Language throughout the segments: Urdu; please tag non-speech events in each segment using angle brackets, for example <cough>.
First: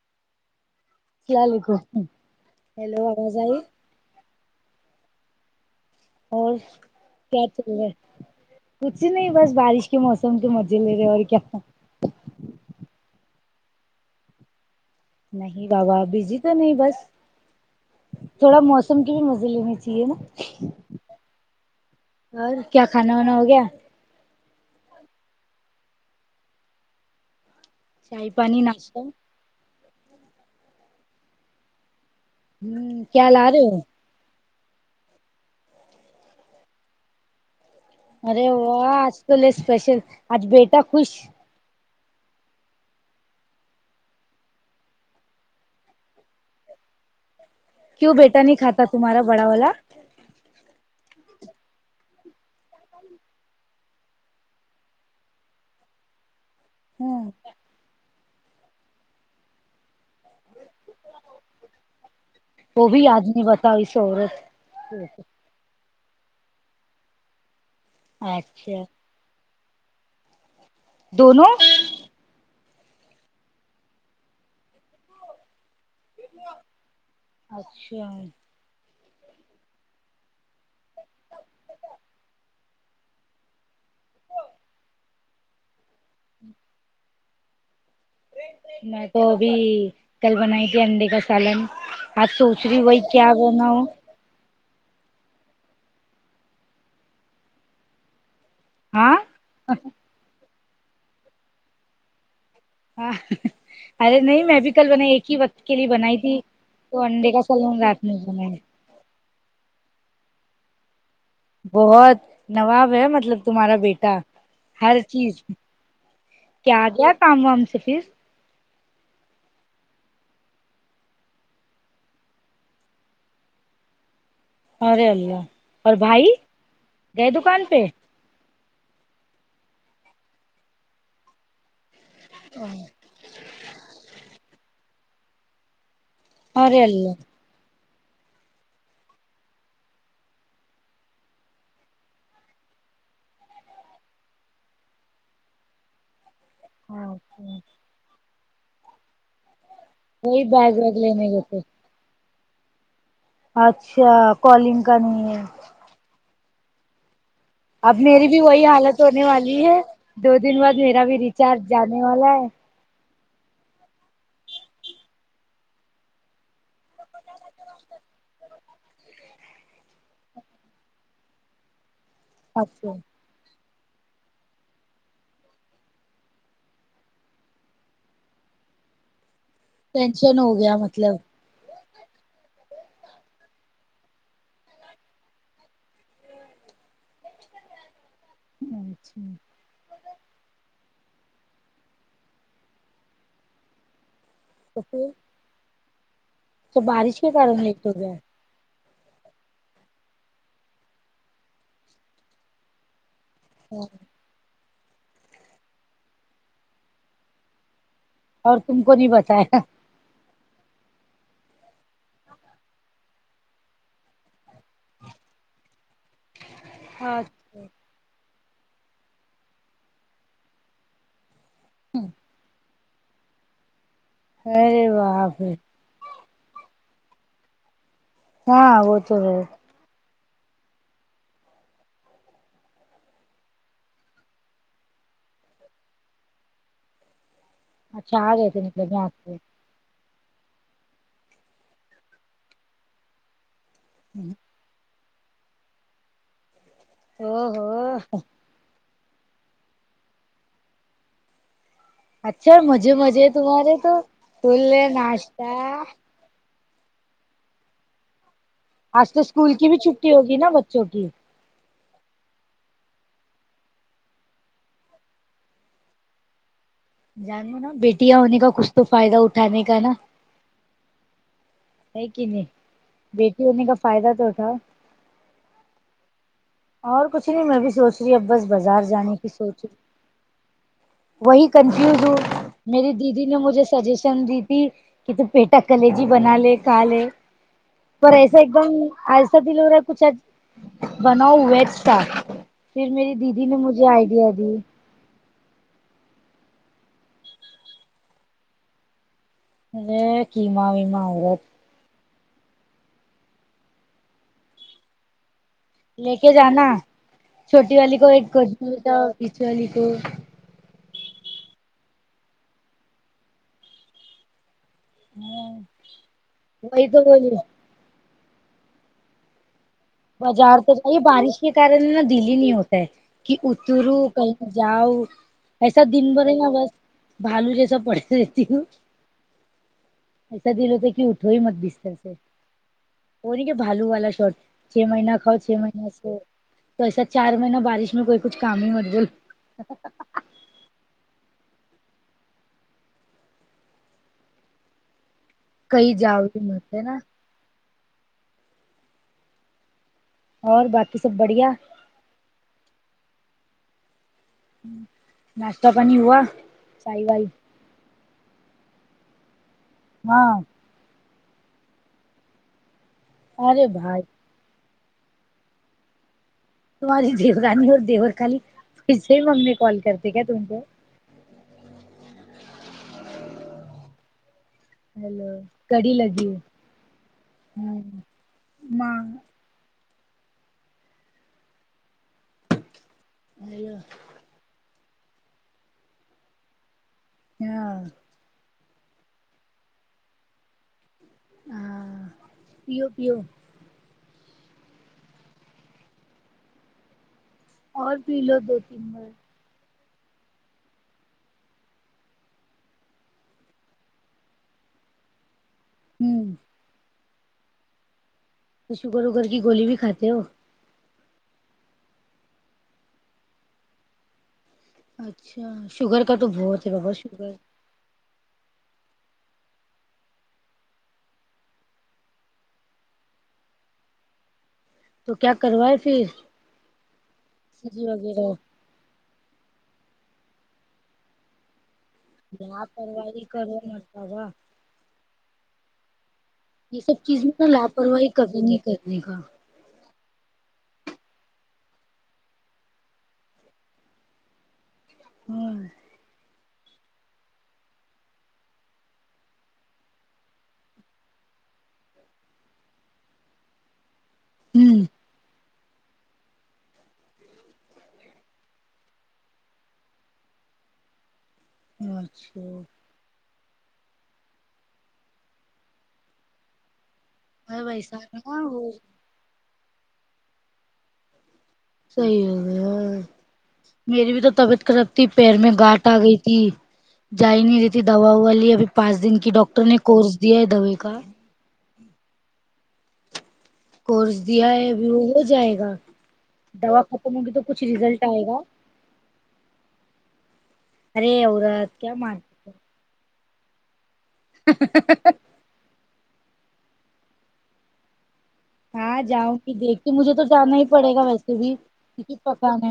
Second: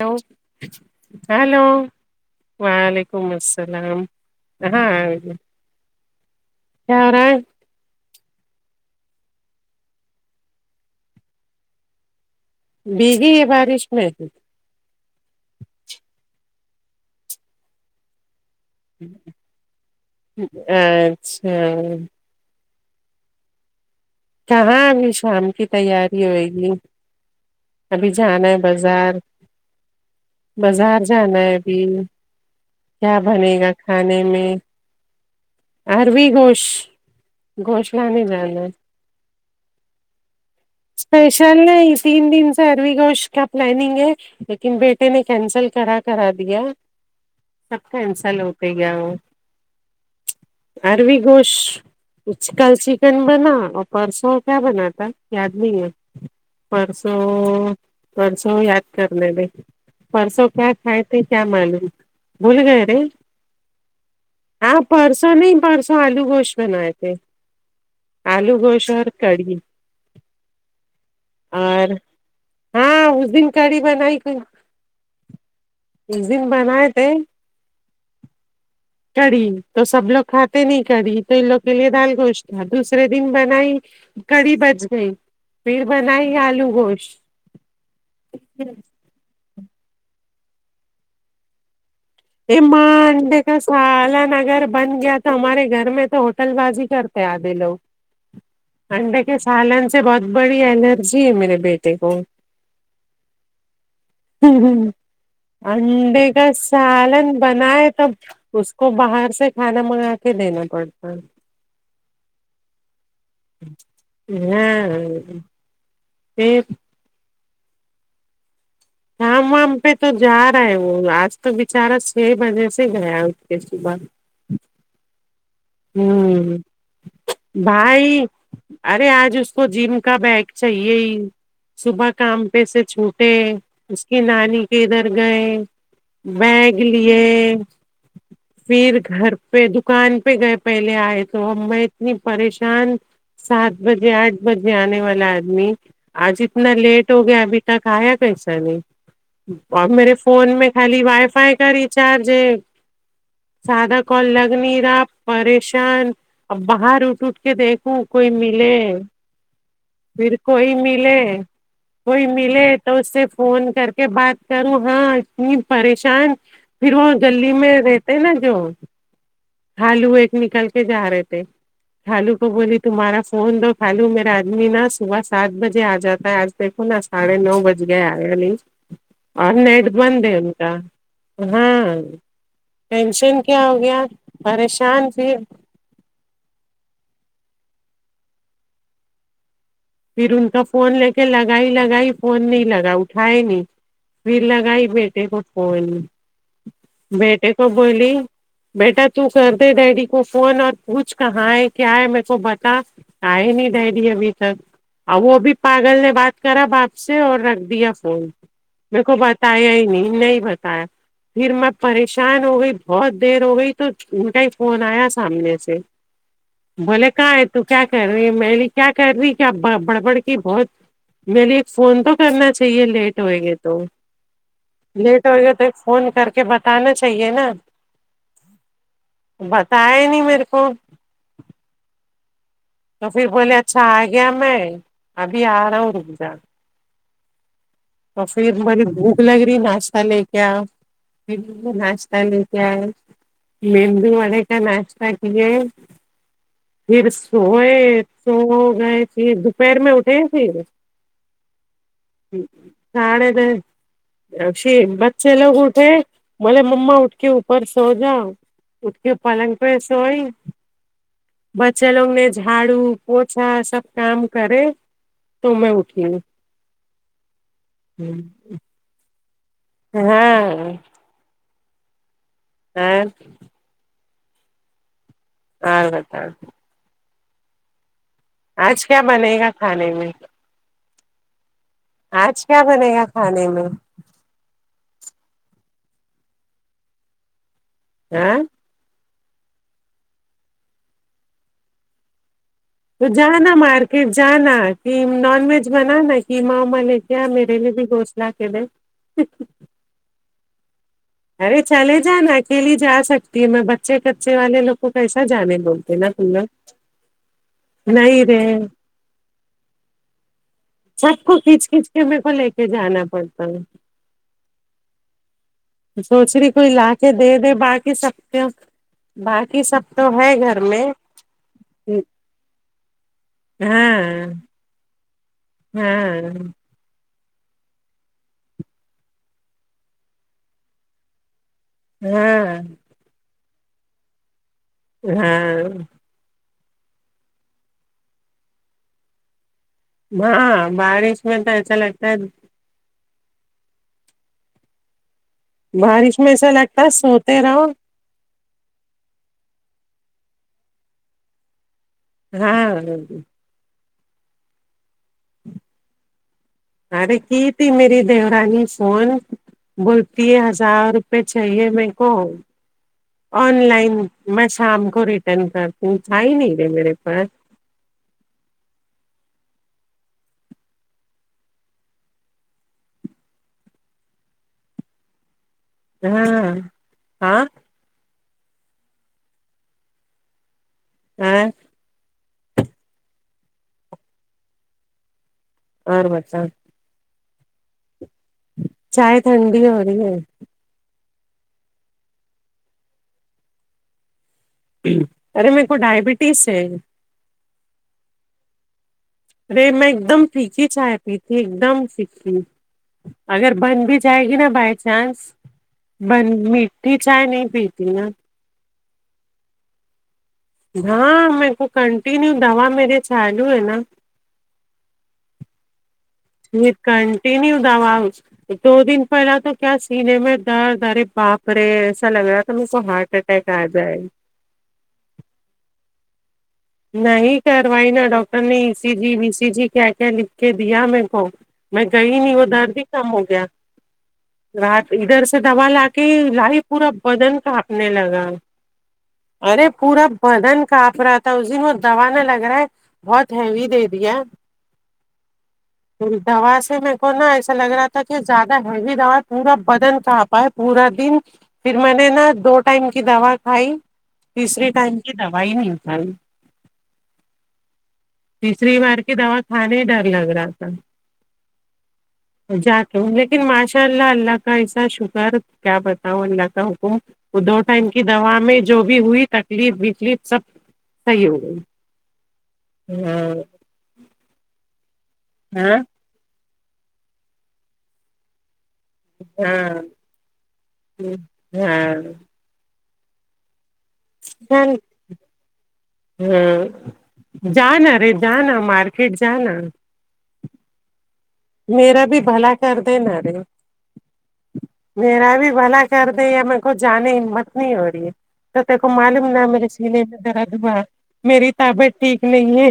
ہیلو السلام ہیلو علیکم ہیلو وعلیکم آواز آئی السلام ہاں اور ہو رہا ہے کیا چل رہا کچھ نہیں بس بارش کے موسم کے مزے لے رہے اور کیا بھیگی ہے بارش میں نہیں بابا بھیگی تو نہیں بس تھوڑا موسم تم کی بھی مزے لینی چاہیے نا اچھا اور کیا کھانا وانا ہو گیا کہاں ابھی شام کی تیاری ہوئے گی ابھی چائے جانا ہے پانی ناشتہ بازار بازار جانا ہے ابھی ہوں کیا لا بنے رہے گا ہو کھانے میں اروی گوشت گوشت لانے جانا ہے تولے اسپیشل آج بیٹ اسپیشل تین دن سے اروی گوشت کا پلاننگ ہے لیکن بیٹے نے کینسل کرا کرا دیا سب کیوں بیٹا کینسل نہیں کھاتا تمہارا بڑا والا اروی گوشت کل چکن بنا پرسوں کیا بنا تھا یاد نہیں ہے پرسوں ہوں پرسوں یاد کرنے دے پرسوں کیا کھائے تھے کیا معلوم بھول گئے وہ رے بھی آدمی بتاؤ اس آپ عورت پرسوں نہیں پرس آلو گوشت بنائے تھے آلو اچھا گوشت اور کڑھی دونوں اور ہاں اس دن کڑی بنائی کوئی اس دن بنائے تھے اچھا کڑی تو سب لوگ کھاتے نہیں کڑی تو ان لوگ کے لیے دال گوشت تھا دوسرے دن بنائی کڑی بچ گئی فیر بنائی آلو گوشت <unintelligible> میں تو ابھی کل بنائی تھی انڈے کا سالن آج اے سوچ رہی ماں وہی کیا انڈے کا بناؤ سالن اگر بن جات تو ہمارے گھر میں تو ہوٹل بازی کرتے ہیں آدھے لوگ ہاں انڈے کے سالن سے بہت بڑی الرجی ہے میرے بیٹے کو ہاں ارے نہیں میں بھی کل بنائی ایک ہی وقت کے لیے بنائی تھی تو انڈے لن کا سالن بنائے رات تب میں بنایا اس کو باہر سے کھانا منگا کے دینا پڑتا ہے بہت نواب ہے مطلب تمہارا بیٹا ہر ہاں چیز پھر کیا آ گیا کام وام سے فیر کام وام پے تو جا رہا ہے وہ آج تو بچارا چھے بجے سے گیا ہے اٹھ کے صبح ارے اللہ اور بھائی ہمم گئے دکان پہ بھائی ارے آج اس کو جم کا بیاگ چاہیے ہی صبح کام پے سے چھوٹ ٹے اس کی نانی کے ادھر گئے بیاگ ارے لیے اللہ فیر گھر پے دکان پے گئے پہلے آئے تو ہم میں اتنی پریشان سات بجے آٹھ بجے آنے والا آدمی آج اتنا لیٹ ہو گیا اچھا ابھی تک آیا کیسا نہیں اور میرے وہی فون میں بیگ ویگ خالی وائی لینے گئے فائی تھے کا ریچارج ہے سادہ کال اچھا لگ نہیں کالنگ کا رہا نہیں ہے پریشان اب باہر اٹھ اٹھ کے اب دیکھوں میری کوئی بھی وہی ملے حالت ہونے والی ہے پھر دو دن بعد کوئی میرا بھی ملے ریچارج جانے کوئی والا ہے ملے تو اس سے فون کر کے بات کروں ہاں اتنی پریشان پھر وہ گلی میں رہتے نا جو خالو ایک نکل کے جا رہے تھے خالو کو اب بولی تو تمہارا فون دو خالو میرا آدمی نا صبح سات بجے آ جاتا ہے آج دیکھو نا ساڑھے نو بج گئے آیا نہیں نیٹ بند ہے ٹینشن ان ہو کا گیا مطلب ہاں ٹینشن کیا ہو گیا پریشان تھی اچھا پھر ان کا فون لے کے لگائی لگائی فون نہیں لگا اٹھائے نہیں پھر تو لگائی پھر بیٹے کو فون تو بارش کے بیٹے کارن کو لیٹ ہو بولی گیا بیٹا تو کر دے ڈیڈی کو فون اور پوچھ کہاں ہے کیا ہے مے کو بتا آئے نہیں ڈیڈی ابھی تک اور وہ ابھی پاگل نے بات کرا باپ سے اور رکھ دیا فون اور تم میرے نہیں کو بتایا ہی نہیں نہیں ہی بتایا پھر میں پریشان ہو گئی بہت دیر ہو گئی تو ان کا ہی فون آیا سامنے سے بولے کہاں ہے اچھا تو کیا کر رہی میں بولی کیا کر رہی کیا بڑبڑ کی بہت مے لی ایک فون تو کرنا چاہیے لیٹ ہوئے گے تو ارے لیٹ باپ ہوئے رے گا تو فون کر کے بتانا چاہیے نا ہاں وہ تو ہے بتا ہی نہیں میرے کو تو پھر بولے اچھا آ گیا میں ابھی آ رہا ہوں رک جا اچھا تو آ گئے تھے پھر بڑ مطلب یہاں بھوک سے لگ رہی ناشتہ لے کے ا ناشہ لے کے آے مندو واڈے کا ناشتہ کیے پھر او ہو سوئے سو گئے تھے دوپہر میں اٹھے فیر اچھا مزے مزے سڑے تمہارے تو دس فل چھے بچے ناشتہ لوگ اٹھے مولے ممما اٹ کے اوپر سو جاؤ اٹھ آج کے تو اسکول پلنگ کی بھی پہ چھٹی سوئی ہوگی نا بچوں کی بچے لوگ نے جھاڑو پوچھا سب کام کرے تو میں اٹھی ہوں جانو نا بیٹیاں ہونے کا کچھ تو فائدہ اٹھانے کا نہیں ہاں ہے کی نہیں ا سونے کا فائدہ تو اٹھاو <unintelligible> اور کچھ نہیں میں بھی سوچ رہی اب بس بازار آج کیا جانے کی بنے گا سوچ رہی کھانے میں وہی کنفیوز ہو آج کیا بنے میری گا دیدی نے کھانے میں مجھے سجسٹ چی تھی کہ ت پیٹا کل جی بنا لے کھا لے پر ہاں ایسا ایک دم ایسا دل ہو رہا ہے کچھ بناؤ ویج سا پھر تو میری دیدی جانا نے مجھے مارکیٹ آئیڈیا دی جانا نان ویج بنا نا ہیما وما لے کے آ میرے لیے بھی گوشت لا کے دے اے قیما ویما ہوا ا چلے جانا اکیلی جا سکتی ہے میں بچے کچے والے لوگ کو کیسا جانے دوں گی لے کے جانا چھوٹی والی کو ایک نہیں رے قتا بی والی کو سب کو کھچ کھچ کے میرے کو لے کے جانا پڑتا ہے ہوں سوچری کو لا کے دے دے باقی سب کی باقی سب تو ہے بازار گھر تو میں جاہے بارش کے کارن ہے نا دل ہی نہیں ہوتا ہے کہ اترو ہاں کہیں جاؤ ایسا دن بھر ہے نا ہاں بس بھالو جیسا پڑتی رہتی ہوں ایسا دل ہوتا ہے کی اٹھو ہی مت بس ہاں وہ نہیں کہ بھالو والا شوٹ چھ مہینہ کاؤ چھ ہاں مہینہ سو تو ایسا چار مہینہ بارش میں کوئی کچھ کام ہی مربل ہاں بارش میں تو ایسا لگتا ہے کہیں بارش جاؤ میں ہی ایسا مت لگتا ہے نا سوتے رہو اور باقی سب بڑھیا ہاں ناشتہ پانی ہوا چائے ابھی وائی کی ٹھی میری دیورانی فون ہاں بولتی ہے حس ہزار روپئے چاہیے میر کو آن ارے لائن بھائی میں شام کو ریٹرن کرتی ہو تھا ہی نئی تمہاری دیورانی اور دیور خالی پیسے مانگنے کال کرتے کیا تم کو ہاں ہاں <unintelligible> <unintelligible> ہیلو اور بتاؤ ہاں چائے ٹھنڈی ہو رہی ہے ہاں پیو پیو ارے میرے کو ڈائبٹیز ہے اور پی لو دو تین بار رے میں ایک دم فکی چائے پی تھی ایک دم فکی اگر بن بھی جائے گی نا بائی چانس بن ہوں میٹھی چائے نہیں پیتی نا شوگر ووگر کی گولی بھی کھاتے ہو ہاں میر کو کنٹینیو دوا میرے چالو ہے نا اچھا شوگر کا تو بہت ہے بابا شوگر وا <unintelligible> دو دن پہلا تو کیا سینے میں در در باپرے ایسا لگ رہا تھا ان کو ہارڈ ٹہ کہ آا جائے تو کیا کروائے پھر نہیں سرجری کروائی نا وغیرہ ڈاکٹر نے ای سی جی و سی جی کیا کیا لکھ کے دیا میریکو میں گئی نہیں <unintelligible> ج پروائی کرو ہوتا گا رات ادھر سے دوا لا کے لائی یہ پورا سب چیز میں بدن نا کاپنے لاپرواہی لگا کبھی نہیں کرنے کا ارے پورا بدن کانپ رہا تھا تون وہ دوا نہ لگ رہا ہے بہت ہیوی دے دیا ہ دوا سے میریک کو نا ایسا لگ رہا تھا کہ زیادہ ہیوی دوا پورا بدن کانپا ہے پورا دن پھر میں نے نا دو ٹائم کی دوا کھائی تیسری ہوں ٹائم کی دو ہی نہیں کھائی تیسری بار کی دوا کھانے ڈر لگ رہا تھا اچھا جا لیکن ماشاء اللہ اللہ کا ایسا شکر کیا بتاؤں اللہ کا حکم وہ دو ارے ٹائم ویسا کی دوا نا میں وہ جو بھی ہوئی تکلیف وکلیف سب صحیح ہو گئی صحیح ہے ہاں میری بھی تو طبیعت خراب تو پیر میں ہاں گاٹ آ گئی تھی جائی نہیں رہتی دوا وا لیے ابھی پانچ دن کی ڈاکٹر نے ہاں کورس دیا ہے دوا کا ہاں کورس دیا ہے چل اب وہ ہو جائے گا ہاں دوا ختم ہوگی تو کچھ جانا ریزلٹ رے آئے گا جانا مارکیٹ جانا ارے عورت کیا میرا بھی مانتی بھلا کر د نارے میرا بھی بلا کر دیں یا میرے کو جانے ہمت نہیں ہو رہی ہے تو تیےکو ہاں معلوم جاؤں نہ گی میرے دیکھ کے سینے مجھے میں تو جانا ہی دردہے پڑے گا ویسے میری بھی طبیعت کیونکہ ٹھیک نہیں پکان ہے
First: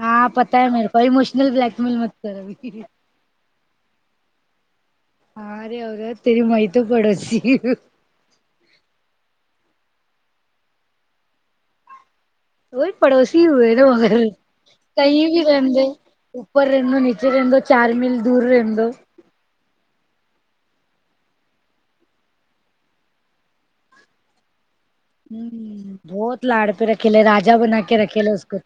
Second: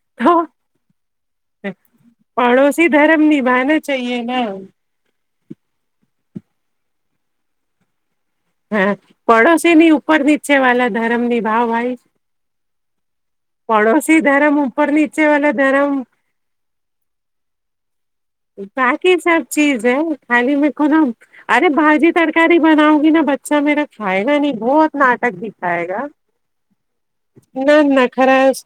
ہاں تو پتہ ہے میرے کو ایموشنل بلیک میل مت کر ابھی پڑوسی دھرم نبھانا چاہیے نا ہاں رے اورد تری مئیت پڑوسی ہاں پڑوسی میں اوپر نیچے والا دھرم نبھاؤ بھائی وہ پڑوسی ہوئے تھے مگر پڑوسی دھرم اوپر کہیں نیچے بھی والا رہندے دھرم اوپر رہندو نیچے رہندو چار میل دور رہنے دو باقی سب چیز ہے خالی میں کونا ارے باجی ترکاری بناؤں گی نا بچہ میرا کھائے گا نہیں بہت ناٹک بھی کھائے ہوں گا بہت لاڑ پہ رکھے لے راجا نہ بنا کے رکھے لے نخرا اس کو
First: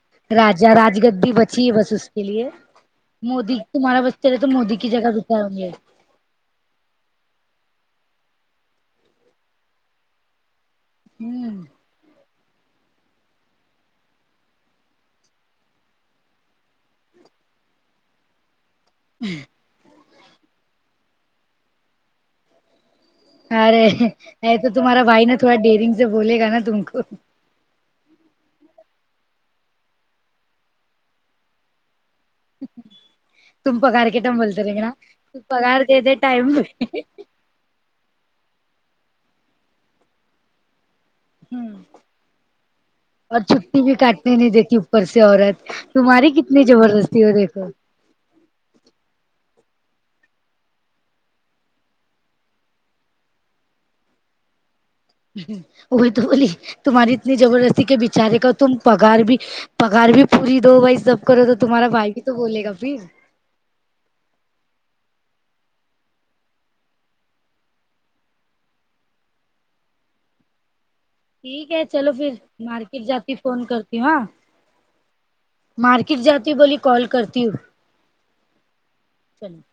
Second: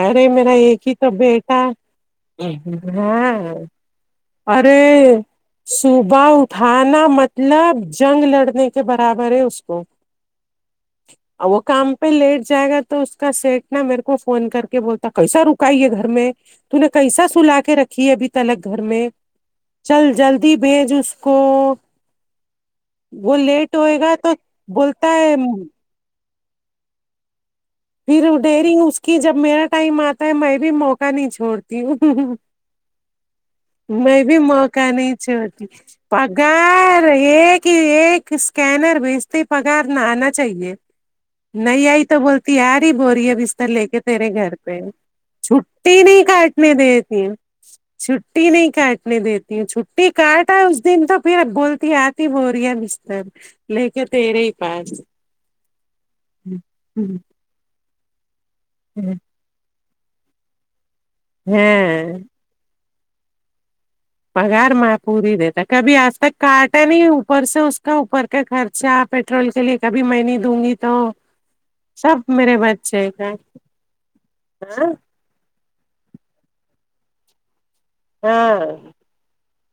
ارے میرا راجا ایک ہی راج تو گدی بیٹا بچی ہے بس اس کے لیے ہاں مودی تمہارا بچے رہے تو مودی ارے کی جگہ بتائے ہوں گے صبح اؤ تھانا مطلب جنگ لڑنے کے برابر ہے اس کو اور وہ کام پہ لیٹ جائے گا تو اس کا سیٹ نا میرے کو فون کر کے بولتا کیسا رکائیے گھر میں تو نے کیسا سولا کے رکھی ہے ابھی تلک گھر میں چل جلدی بھیج اس کو وہ لیٹ ارے ہوئے گا تو بولتا ہے رینگ سے بولے گا نا تم کو پھر ڈیری اس کی جب میرا ٹائم آتا ہے میں بھی موقع نہیں چھوڑتی ہو ہ میں بھی موقع نہیں تو چھوڑتی پگار دے دے ٹائم پہ پگار ایک کہ ایک اسکینر بھیجتے پگار نہ آنا چاہیے نہیں آئی تو بولتے تیاری بورئیے اور بستر چھٹی لے بھی کے تیرے کاٹنے نہیں گھر دیتی پہ اوپر سے عورت چھٹی نہیں تمہاری کتنی کاٹنے دیتی زبردستی ہے ہو دیکھو چھٹی نہیں کاٹنے دیتی ہے چھٹی کاٹا ہے اس دن تو پھر اب بولتیہے آج تی بوریا بستر لے کے تیرے ہی پاس وہ تو بولی تمہاری اتنی جبردستی کہ بیچارے کو تم پگار بھی پگار بھی پوری دو بھائی سب کرو تو تمہارا بھائی ہاں بھی تو بولے گا پھر پگار ماں پوری دیتا کبھی آج تک کاٹا نہیں اوپر سے اس کا اوپر کا خرچہ پیٹرول کے لیے کبھی میں نہیں دوں گی تو ٹھیک ہے چلو سب پھر میرے مارکیٹ بچے کا جاتی فون کرتی ہ ہاں ہاں مارکیٹ جاتی ہوں بولی کال کرتی ہوں ہاں چلو